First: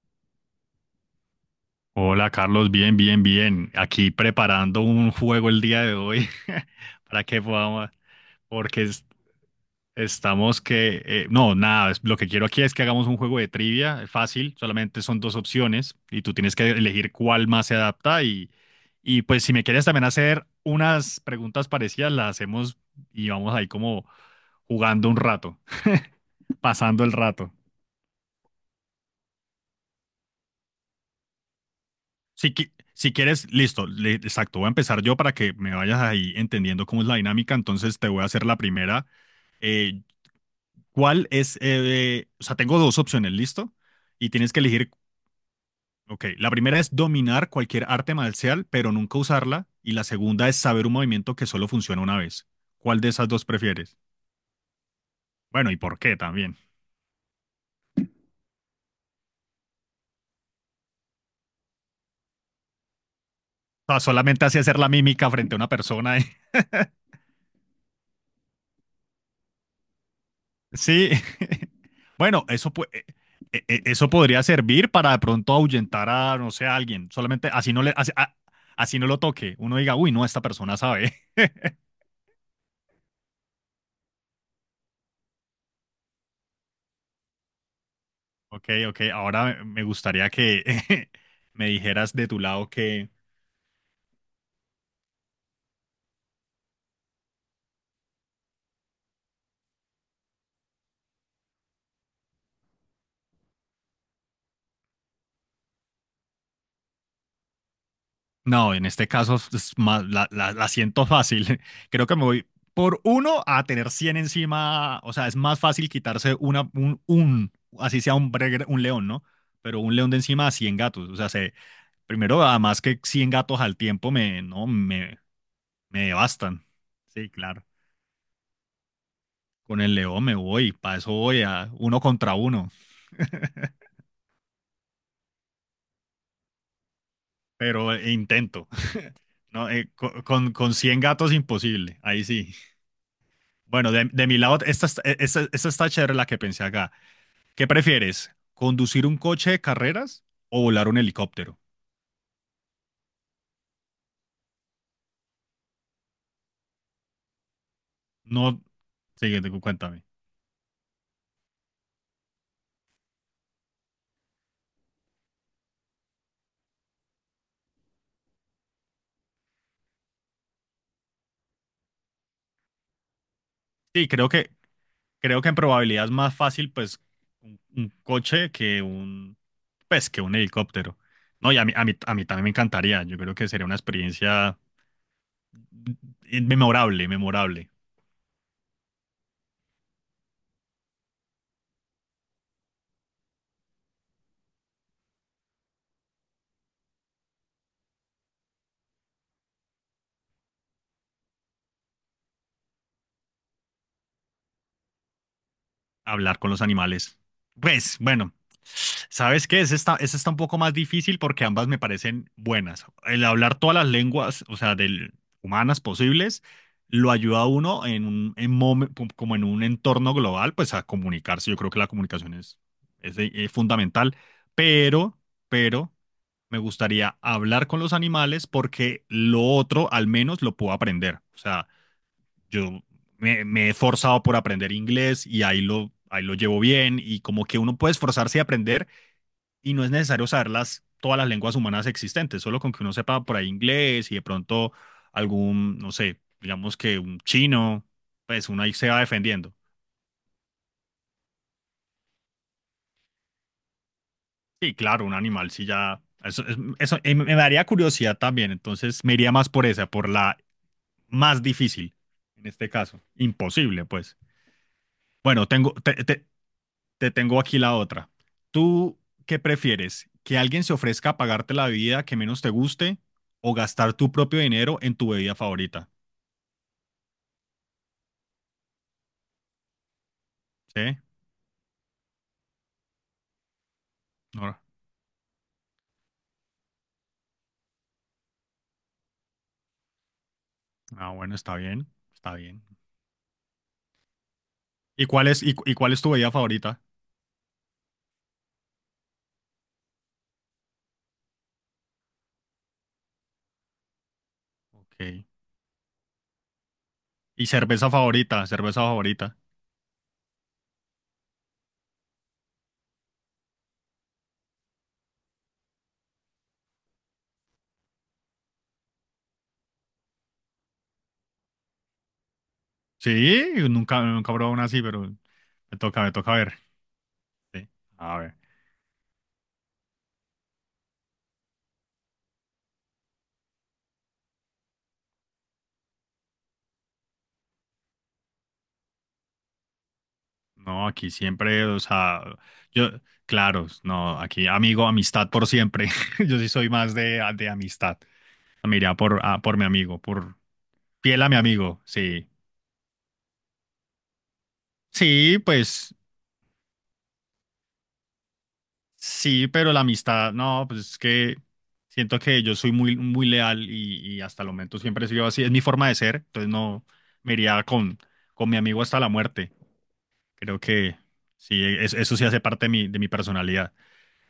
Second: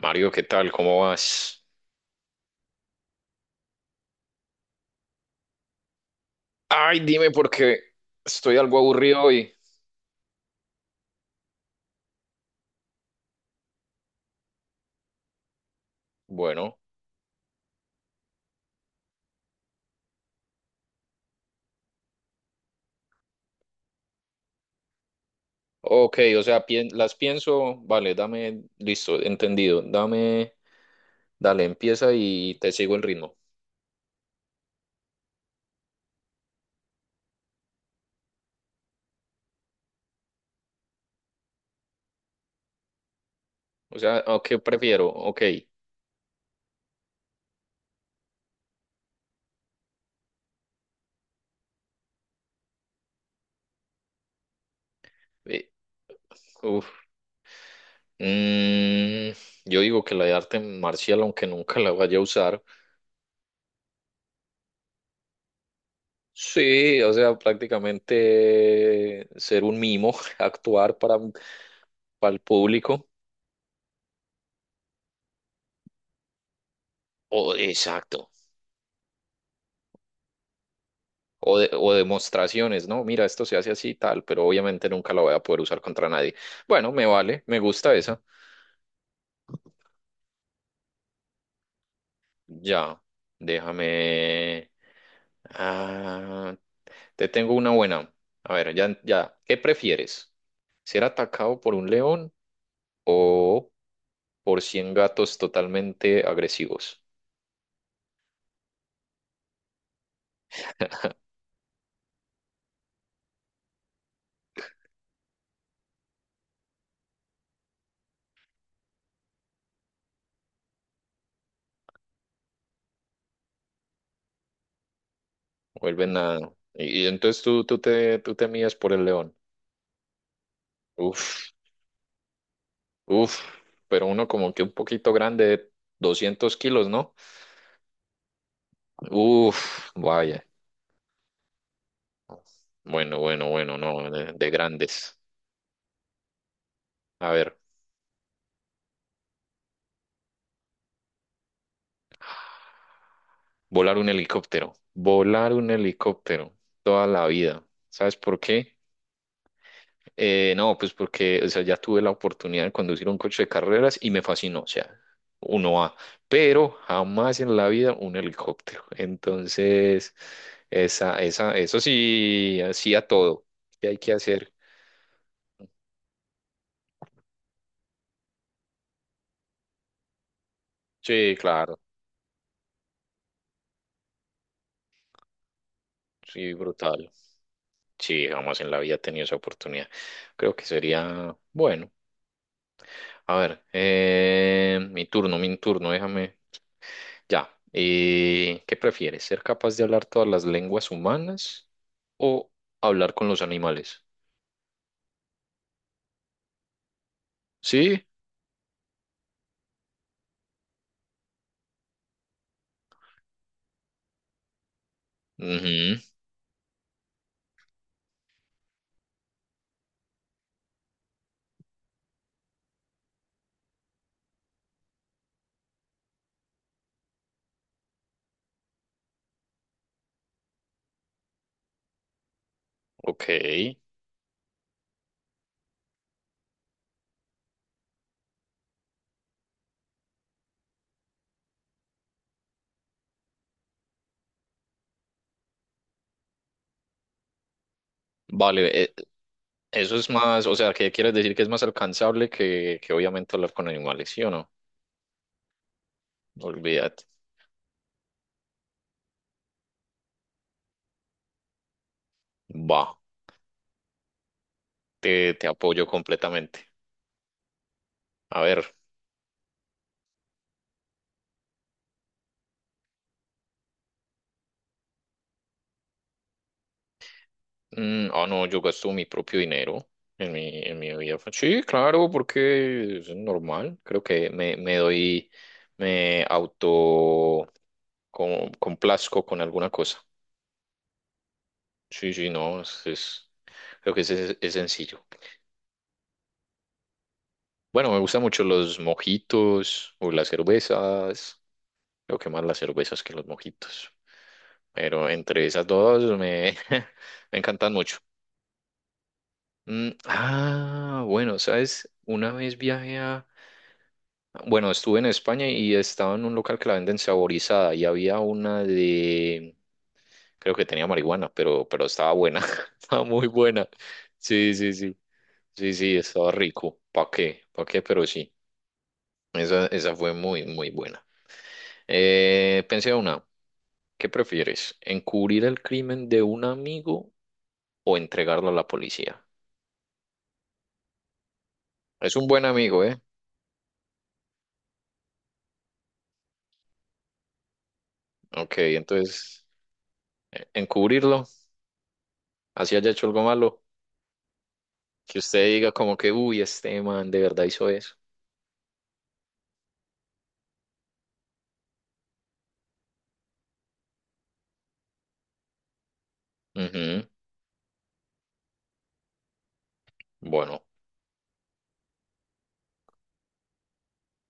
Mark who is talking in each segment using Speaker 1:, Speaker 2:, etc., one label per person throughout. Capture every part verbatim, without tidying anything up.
Speaker 1: Mario, ¿qué tal? ¿Cómo vas?
Speaker 2: Hola Carlos, bien, bien, bien. Aquí preparando un juego el día de hoy
Speaker 1: Ay,
Speaker 2: para
Speaker 1: dime
Speaker 2: que
Speaker 1: porque
Speaker 2: podamos,
Speaker 1: estoy algo
Speaker 2: porque es-
Speaker 1: aburrido hoy.
Speaker 2: estamos que, eh, no, nada, es- lo que quiero aquí es que hagamos un juego de trivia eh, fácil, solamente son dos opciones y tú tienes que
Speaker 1: Bueno,
Speaker 2: elegir cuál más se adapta y, y pues si me quieres también hacer unas preguntas parecidas, las hacemos y vamos ahí como jugando un rato,
Speaker 1: ok, o sea, pien-
Speaker 2: pasando el
Speaker 1: las
Speaker 2: rato.
Speaker 1: pienso, vale, dame, listo, entendido, dame, dale, empieza
Speaker 2: Si,
Speaker 1: y te
Speaker 2: qui-
Speaker 1: sigo el
Speaker 2: si
Speaker 1: ritmo.
Speaker 2: quieres, listo, le- exacto, voy a empezar yo para que me vayas ahí entendiendo cómo es la dinámica, entonces te voy a hacer la primera. Eh, ¿cuál es? Eh, o sea, tengo dos opciones, ¿listo?
Speaker 1: O sea,
Speaker 2: Y
Speaker 1: ¿a
Speaker 2: tienes
Speaker 1: ¿qué
Speaker 2: que elegir,
Speaker 1: prefiero? Ok,
Speaker 2: ok, la primera es dominar cualquier arte marcial, pero nunca usarla, y la segunda es saber un movimiento que solo funciona una vez. ¿Cuál de esas dos prefieres?
Speaker 1: eh,
Speaker 2: Bueno, ¿y por qué también?
Speaker 1: uf, mm, yo digo que la de arte marcial, aunque nunca la vaya a usar,
Speaker 2: O sea, solamente así hacer la mímica frente a una persona.
Speaker 1: sí, o sea, prácticamente ser un mimo, actuar
Speaker 2: Sí,
Speaker 1: para, para el
Speaker 2: bueno, eso, pu- eh,
Speaker 1: público.
Speaker 2: eh, eh, eso podría servir para de pronto ahuyentar a, no sé, a alguien. Solamente
Speaker 1: Oh,
Speaker 2: así no le, así,
Speaker 1: exacto.
Speaker 2: a- así no lo toque. Uno diga, uy, no, esta persona sabe.
Speaker 1: O, de- o demostraciones, ¿no? Mira, esto se hace así y tal, pero obviamente nunca la voy a poder usar contra nadie. Bueno, me vale, me gusta esa.
Speaker 2: Ok, ok, ahora me gustaría que me dijeras de tu lado
Speaker 1: Ya,
Speaker 2: que,
Speaker 1: déjame. Ah, te tengo una buena. A ver, ya, ya. ¿Qué prefieres? ¿Ser atacado por un león o por cien gatos totalmente agresivos?
Speaker 2: no, en este caso es más- la, la- la siento fácil. Creo que me voy por uno a tener cien encima. O sea, es más fácil quitarse una, un, un- así sea un, bre- un león, ¿no? Pero un león de encima a cien gatos. O sea, primero, además que cien gatos al tiempo me, no, me, me
Speaker 1: Vuelven a...
Speaker 2: devastan.
Speaker 1: Y, y
Speaker 2: Sí,
Speaker 1: entonces tú,
Speaker 2: claro.
Speaker 1: tú te, tú te mides por el león.
Speaker 2: Con el león me voy, para eso voy
Speaker 1: Uf,
Speaker 2: a uno contra uno,
Speaker 1: uf, pero uno como que un poquito grande, doscientos kilos, ¿no?
Speaker 2: pero eh, intento. No,
Speaker 1: Uf,
Speaker 2: eh, co-
Speaker 1: vaya.
Speaker 2: con, con cien gatos imposible, ahí sí.
Speaker 1: Bueno, bueno, bueno,
Speaker 2: Bueno, de,
Speaker 1: no,
Speaker 2: de
Speaker 1: de,
Speaker 2: mi
Speaker 1: de
Speaker 2: lado, esta, está-
Speaker 1: grandes.
Speaker 2: esta, esta está chévere la que pensé acá.
Speaker 1: A ver,
Speaker 2: ¿Qué prefieres? ¿Conducir un coche de carreras o volar un helicóptero?
Speaker 1: volar un helicóptero, volar un helicóptero toda la vida. ¿Sabes por
Speaker 2: No,
Speaker 1: qué?
Speaker 2: sí, cuéntame.
Speaker 1: Eh, no, pues porque, o sea, ya tuve la oportunidad de conducir un coche de carreras y me fascinó, o sea, uno a, pero jamás en la vida un helicóptero. Entonces, esa, esa, eso sí, así a todo. ¿Qué hay
Speaker 2: Sí,
Speaker 1: que
Speaker 2: creo que,
Speaker 1: hacer?
Speaker 2: Creo que en probabilidad es más fácil, pues, un, un coche que un, pues, que un helicóptero.
Speaker 1: Sí,
Speaker 2: No, y a mí,
Speaker 1: claro,
Speaker 2: a mí, a mí también me encantaría. Yo creo que sería una experiencia
Speaker 1: sí,
Speaker 2: memorable,
Speaker 1: brutal.
Speaker 2: memorable.
Speaker 1: Sí, jamás en la vida he tenido esa oportunidad. Creo que sería bueno. A ver, eh, mi turno, mi turno, déjame. Ya. Eh, ¿qué prefieres? ¿Ser capaz de hablar todas las lenguas humanas o hablar con los animales?
Speaker 2: Hablar con los animales. Pues,
Speaker 1: Sí.
Speaker 2: bueno, ¿sabes qué? Ese está, ese está un poco más difícil porque ambas me parecen buenas. El hablar todas las lenguas, o sea, del, humanas
Speaker 1: Ujú.
Speaker 2: posibles, lo ayuda a uno en un, en momen- como en un entorno global, pues a comunicarse. Yo creo que la comunicación es, es, eh, fundamental, pero, pero me gustaría hablar con los animales porque lo otro al menos lo puedo aprender. O sea, yo
Speaker 1: Ok.
Speaker 2: me, me, he esforzado por aprender inglés y ahí lo, ahí lo llevo bien y como que uno puede esforzarse y aprender y no es necesario saber las, todas las lenguas humanas existentes, solo con que uno sepa por ahí inglés y de pronto algún, no sé, digamos que un chino, pues uno ahí
Speaker 1: Vale,
Speaker 2: se
Speaker 1: eh,
Speaker 2: va defendiendo.
Speaker 1: eso es más, o sea, ¿qué quieres decir que es más alcanzable que, que obviamente hablar con animales, sí o no?
Speaker 2: Sí, claro, un animal sí ya... Eso, es- eso
Speaker 1: Olvídate.
Speaker 2: eh, me daría curiosidad también, entonces me iría más por esa, por la más difícil en este
Speaker 1: Va,
Speaker 2: caso. Imposible, pues.
Speaker 1: te, te
Speaker 2: Bueno, tengo,
Speaker 1: apoyo
Speaker 2: te, te,
Speaker 1: completamente.
Speaker 2: Te tengo aquí la otra.
Speaker 1: A ver,
Speaker 2: ¿Tú qué prefieres? ¿Que alguien se ofrezca a pagarte la bebida que menos te guste o gastar tu propio dinero en tu bebida favorita?
Speaker 1: Mm, ah, no, yo gasto mi propio dinero en mi, en mi
Speaker 2: ¿Sí?
Speaker 1: vida. Fa- Sí, claro, porque es normal. Creo que
Speaker 2: No,
Speaker 1: me, me doy, me auto com- complazco con alguna cosa.
Speaker 2: ah, bueno, está bien,
Speaker 1: Sí, sí,
Speaker 2: está
Speaker 1: no,
Speaker 2: bien.
Speaker 1: es, es- creo que es, es- es sencillo.
Speaker 2: ¿Y cuál es, y, cu- y cuál es tu bebida favorita?
Speaker 1: Bueno, me gustan mucho los mojitos o las cervezas. Creo que más las cervezas que los mojitos. Pero
Speaker 2: Ok.
Speaker 1: entre esas dos me, me
Speaker 2: ¿Y
Speaker 1: encantan
Speaker 2: cerveza
Speaker 1: mucho.
Speaker 2: favorita? ¿Cerveza favorita?
Speaker 1: Mm, ah, bueno, ¿sabes? Una vez viajé a... Bueno, estuve en España y estaba en un local que la venden saborizada y había una de, creo que tenía marihuana, pero, pero estaba buena, estaba muy
Speaker 2: Sí,
Speaker 1: buena.
Speaker 2: nunca, nunca he probado
Speaker 1: Sí,
Speaker 2: una
Speaker 1: sí,
Speaker 2: así,
Speaker 1: sí,
Speaker 2: pero
Speaker 1: sí,
Speaker 2: me
Speaker 1: sí,
Speaker 2: toca, me
Speaker 1: estaba
Speaker 2: toca ver.
Speaker 1: rico. ¿Para qué? ¿Para
Speaker 2: Sí.
Speaker 1: qué? Pero
Speaker 2: A
Speaker 1: sí,
Speaker 2: ver.
Speaker 1: esa, esa fue muy, muy buena. Eh, pensé una, ¿qué prefieres? ¿Encubrir el crimen de un amigo o entregarlo a la policía?
Speaker 2: No, aquí siempre, o
Speaker 1: Es
Speaker 2: sea,
Speaker 1: un buen amigo,
Speaker 2: yo,
Speaker 1: ¿eh?
Speaker 2: claro, no, aquí amigo, amistad por siempre. Yo sí soy más de, de amistad.
Speaker 1: Ok,
Speaker 2: Me iría por, a-
Speaker 1: entonces,
Speaker 2: por mi amigo, por
Speaker 1: eh,
Speaker 2: fiel
Speaker 1: encubrirlo,
Speaker 2: a mi amigo, sí.
Speaker 1: así haya hecho algo malo. Que
Speaker 2: Sí,
Speaker 1: usted diga
Speaker 2: pues
Speaker 1: como que, uy, este man de verdad hizo eso.
Speaker 2: sí, pero la amistad, no, pues es que siento que yo soy muy, muy leal y, y hasta el momento siempre he sido así, es mi forma de ser, entonces no
Speaker 1: Ujú.
Speaker 2: me iría con, con mi amigo hasta la muerte. Creo
Speaker 1: Bueno,
Speaker 2: que sí, es- eso sí hace parte de mi, de mi personalidad.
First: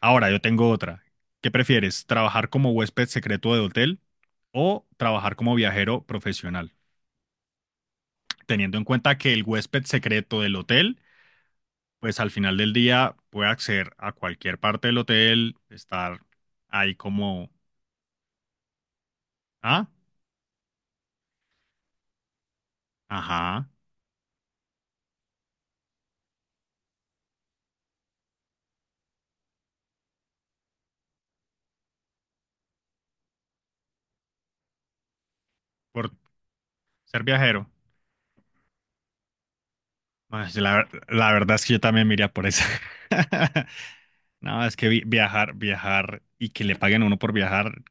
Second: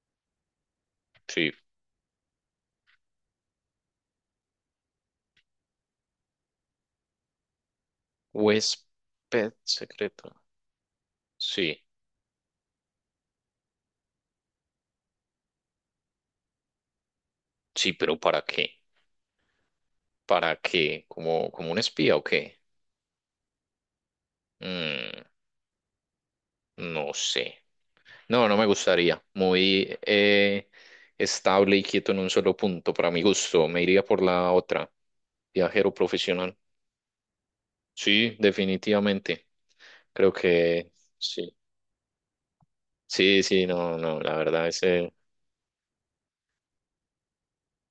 Speaker 2: Ahora, yo tengo otra. ¿Qué
Speaker 1: sí.
Speaker 2: prefieres? ¿Trabajar como huésped secreto de hotel o trabajar como viajero profesional? Teniendo en cuenta que el
Speaker 1: Huésped
Speaker 2: huésped
Speaker 1: secreto.
Speaker 2: secreto del hotel
Speaker 1: Sí,
Speaker 2: pues al final del día puede acceder a cualquier parte del hotel, estar ahí como,
Speaker 1: sí, pero ¿para qué?
Speaker 2: ah,
Speaker 1: ¿Para qué? ¿Como, como un espía o qué?
Speaker 2: ajá,
Speaker 1: Mm, no sé. No, no me gustaría. Muy eh, estable y quieto en un solo punto, para mi gusto. Me iría por la otra. Viajero
Speaker 2: por
Speaker 1: profesional.
Speaker 2: ser viajero.
Speaker 1: Sí, definitivamente. Creo
Speaker 2: Ay, sí, la,
Speaker 1: que
Speaker 2: la
Speaker 1: sí.
Speaker 2: verdad es que yo también me iría por eso.
Speaker 1: Sí, sí, no, no, la
Speaker 2: No,
Speaker 1: verdad
Speaker 2: es
Speaker 1: es...
Speaker 2: que vi- viajar, viajar y que le paguen a uno por viajar,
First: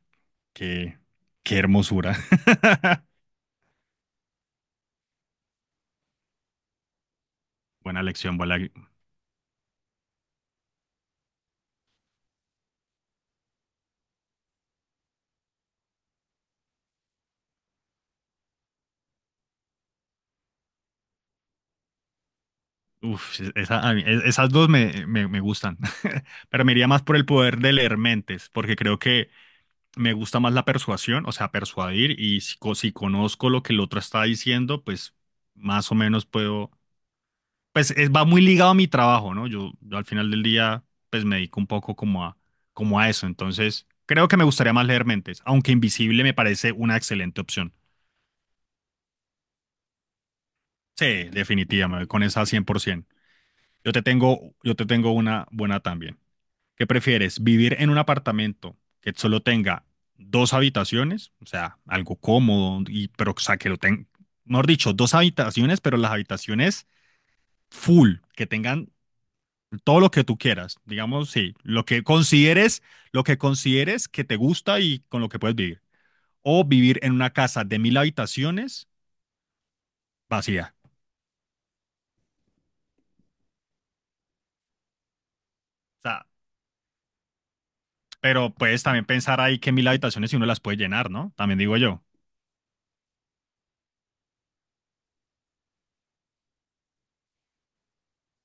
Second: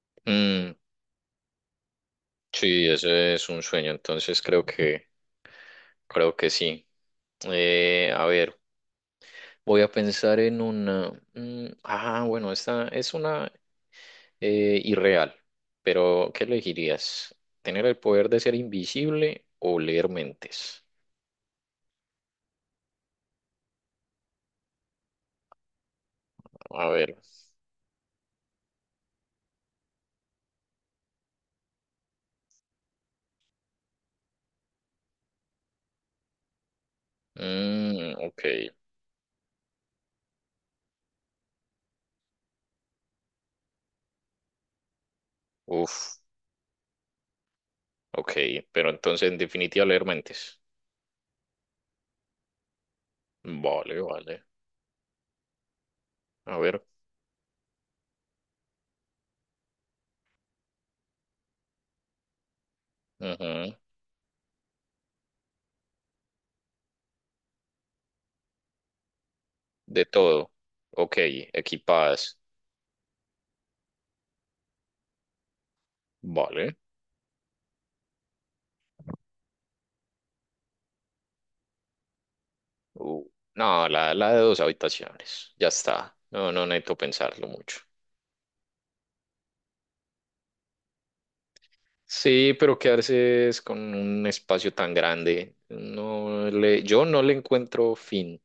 Speaker 2: qué, qué hermosura.
Speaker 1: Sí, eso es un sueño, entonces creo que, creo que sí.
Speaker 2: Buena
Speaker 1: Eh, a
Speaker 2: lección, buena.
Speaker 1: ver, voy a pensar en una. Mm, ah, bueno, esta es una eh, irreal, pero ¿qué elegirías? ¿Tener el poder de ser invisible o leer mentes?
Speaker 2: Uf, esa- a mí- e, esas dos me, me, me gustan. Pero me iría
Speaker 1: A
Speaker 2: más
Speaker 1: ver,
Speaker 2: por el poder de leer mentes, porque creo que me gusta más la persuasión, o sea, persuadir, y si, co- si conozco lo que el otro está diciendo, pues más o menos puedo, pues es-
Speaker 1: mm,
Speaker 2: va
Speaker 1: ok,
Speaker 2: muy ligado a mi trabajo, ¿no? Yo, yo al final del día, pues me dedico un poco como a, como a eso, entonces creo que me gustaría más leer mentes, aunque
Speaker 1: uf,
Speaker 2: Invisible me parece una excelente opción.
Speaker 1: ok, pero entonces en definitiva leer mentes.
Speaker 2: Sí, definitivamente, con esa cien por ciento. Yo
Speaker 1: Vale,
Speaker 2: te
Speaker 1: vale,
Speaker 2: tengo, yo te tengo una buena también.
Speaker 1: a ver,
Speaker 2: ¿Qué prefieres? ¿Vivir en un apartamento que solo tenga dos habitaciones? O sea, algo cómodo, y, pero o sea, que
Speaker 1: ujú.
Speaker 2: lo tenga, mejor dicho, dos habitaciones, pero las habitaciones full, que tengan todo
Speaker 1: De
Speaker 2: lo que tú
Speaker 1: todo,
Speaker 2: quieras,
Speaker 1: ok,
Speaker 2: digamos, sí, lo que
Speaker 1: equipadas,
Speaker 2: consideres, lo que consideres que te gusta y con lo que puedes vivir. O
Speaker 1: vale.
Speaker 2: vivir en una casa de mil habitaciones vacía.
Speaker 1: Uh, no, la, la de dos habitaciones, ya
Speaker 2: O
Speaker 1: está.
Speaker 2: sea,
Speaker 1: No, no necesito pensarlo mucho.
Speaker 2: pero puedes también pensar ahí que mil habitaciones si uno las puede llenar, ¿no? También digo yo.
Speaker 1: Sí, pero quedarse es con un espacio tan grande, no le, yo no le encuentro fin.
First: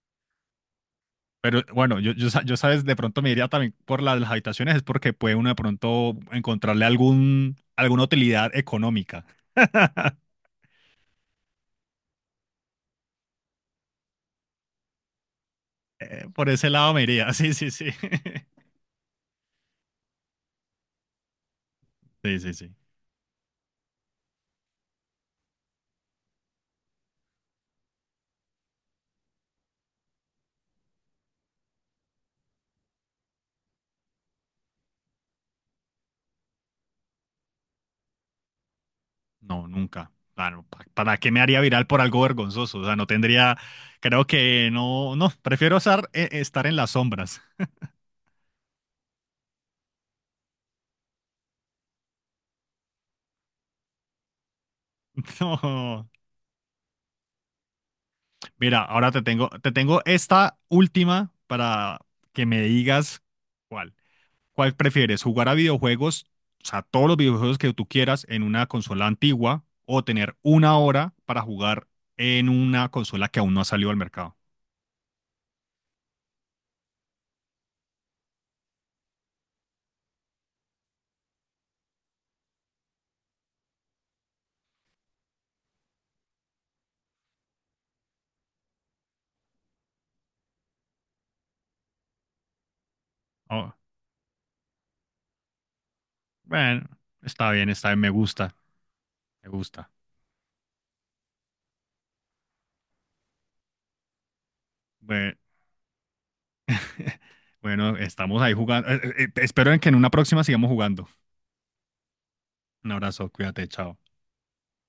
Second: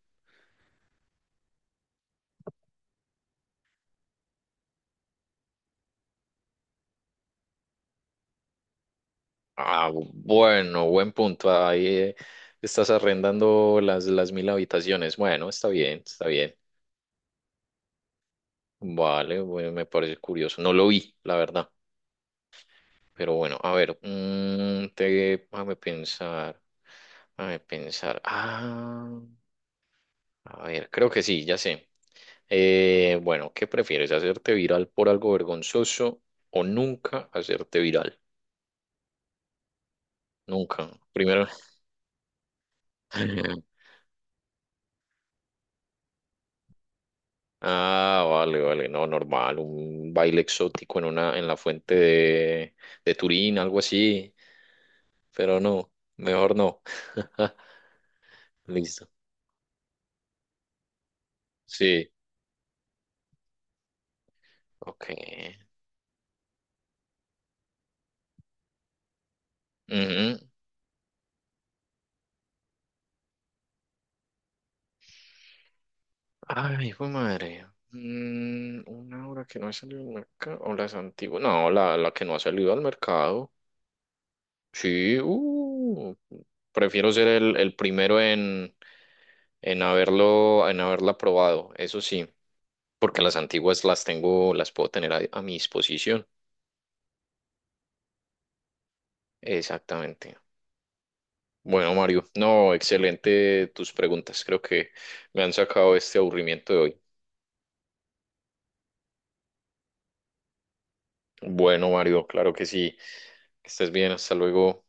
Speaker 2: Pero bueno, yo, yo, sa- yo, sabes, de pronto me iría también por la de las habitaciones, es porque puede uno de pronto encontrarle algún, alguna utilidad económica.
Speaker 1: Ah, bueno, buen punto. Ahí eh, estás arrendando las, las mil habitaciones. Bueno, está bien, está
Speaker 2: Eh, por
Speaker 1: bien.
Speaker 2: ese lado me iría, sí, sí, sí.
Speaker 1: Vale, bueno, me parece curioso. No lo vi, la verdad.
Speaker 2: Sí, sí, sí.
Speaker 1: Pero bueno, a ver, mm, te, déjame pensar. Déjame pensar. Ah. A ver, creo que sí, ya sé. Eh, bueno, ¿qué prefieres? ¿Hacerte viral por algo vergonzoso o nunca hacerte viral?
Speaker 2: No, nunca. Claro, pa-
Speaker 1: Nunca.
Speaker 2: ¿para qué me
Speaker 1: Primero.
Speaker 2: haría viral por algo vergonzoso? O sea, no tendría, creo que no, no, prefiero estar, eh, estar en las sombras.
Speaker 1: Ah, vale, vale, no, normal, un baile exótico en una, en la fuente de, de Turín, algo así, pero no,
Speaker 2: No.
Speaker 1: mejor no.
Speaker 2: Mira,
Speaker 1: Listo.
Speaker 2: ahora te tengo, te tengo esta última para
Speaker 1: Sí,
Speaker 2: que me digas cuál. ¿Cuál
Speaker 1: ok.
Speaker 2: prefieres? ¿Jugar a videojuegos, o sea, todos los videojuegos que tú quieras en una consola antigua o tener
Speaker 1: Ujú.
Speaker 2: una hora para jugar en una consola que aún no ha salido al mercado?
Speaker 1: Ay, fue madre. Mm, una hora que no ha salido al mercado, o las antiguas, no, la, la que no ha salido al mercado. Sí, uh, prefiero ser el, el primero en, en haberlo, en haberla probado, eso sí, porque las
Speaker 2: Oh,
Speaker 1: antiguas las tengo, las puedo tener a, a mi disposición.
Speaker 2: bueno, está bien, está bien, me gusta, me gusta.
Speaker 1: Exactamente. Bueno, Mario, no, excelente tus preguntas. Creo que
Speaker 2: Bueno,
Speaker 1: me han sacado este aburrimiento de hoy.
Speaker 2: bueno, estamos ahí jugando. Eh, eh, espero en que en una próxima sigamos jugando.
Speaker 1: Bueno, Mario, claro que
Speaker 2: Un
Speaker 1: sí.
Speaker 2: abrazo, cuídate,
Speaker 1: Que estés
Speaker 2: chao.
Speaker 1: bien, hasta luego.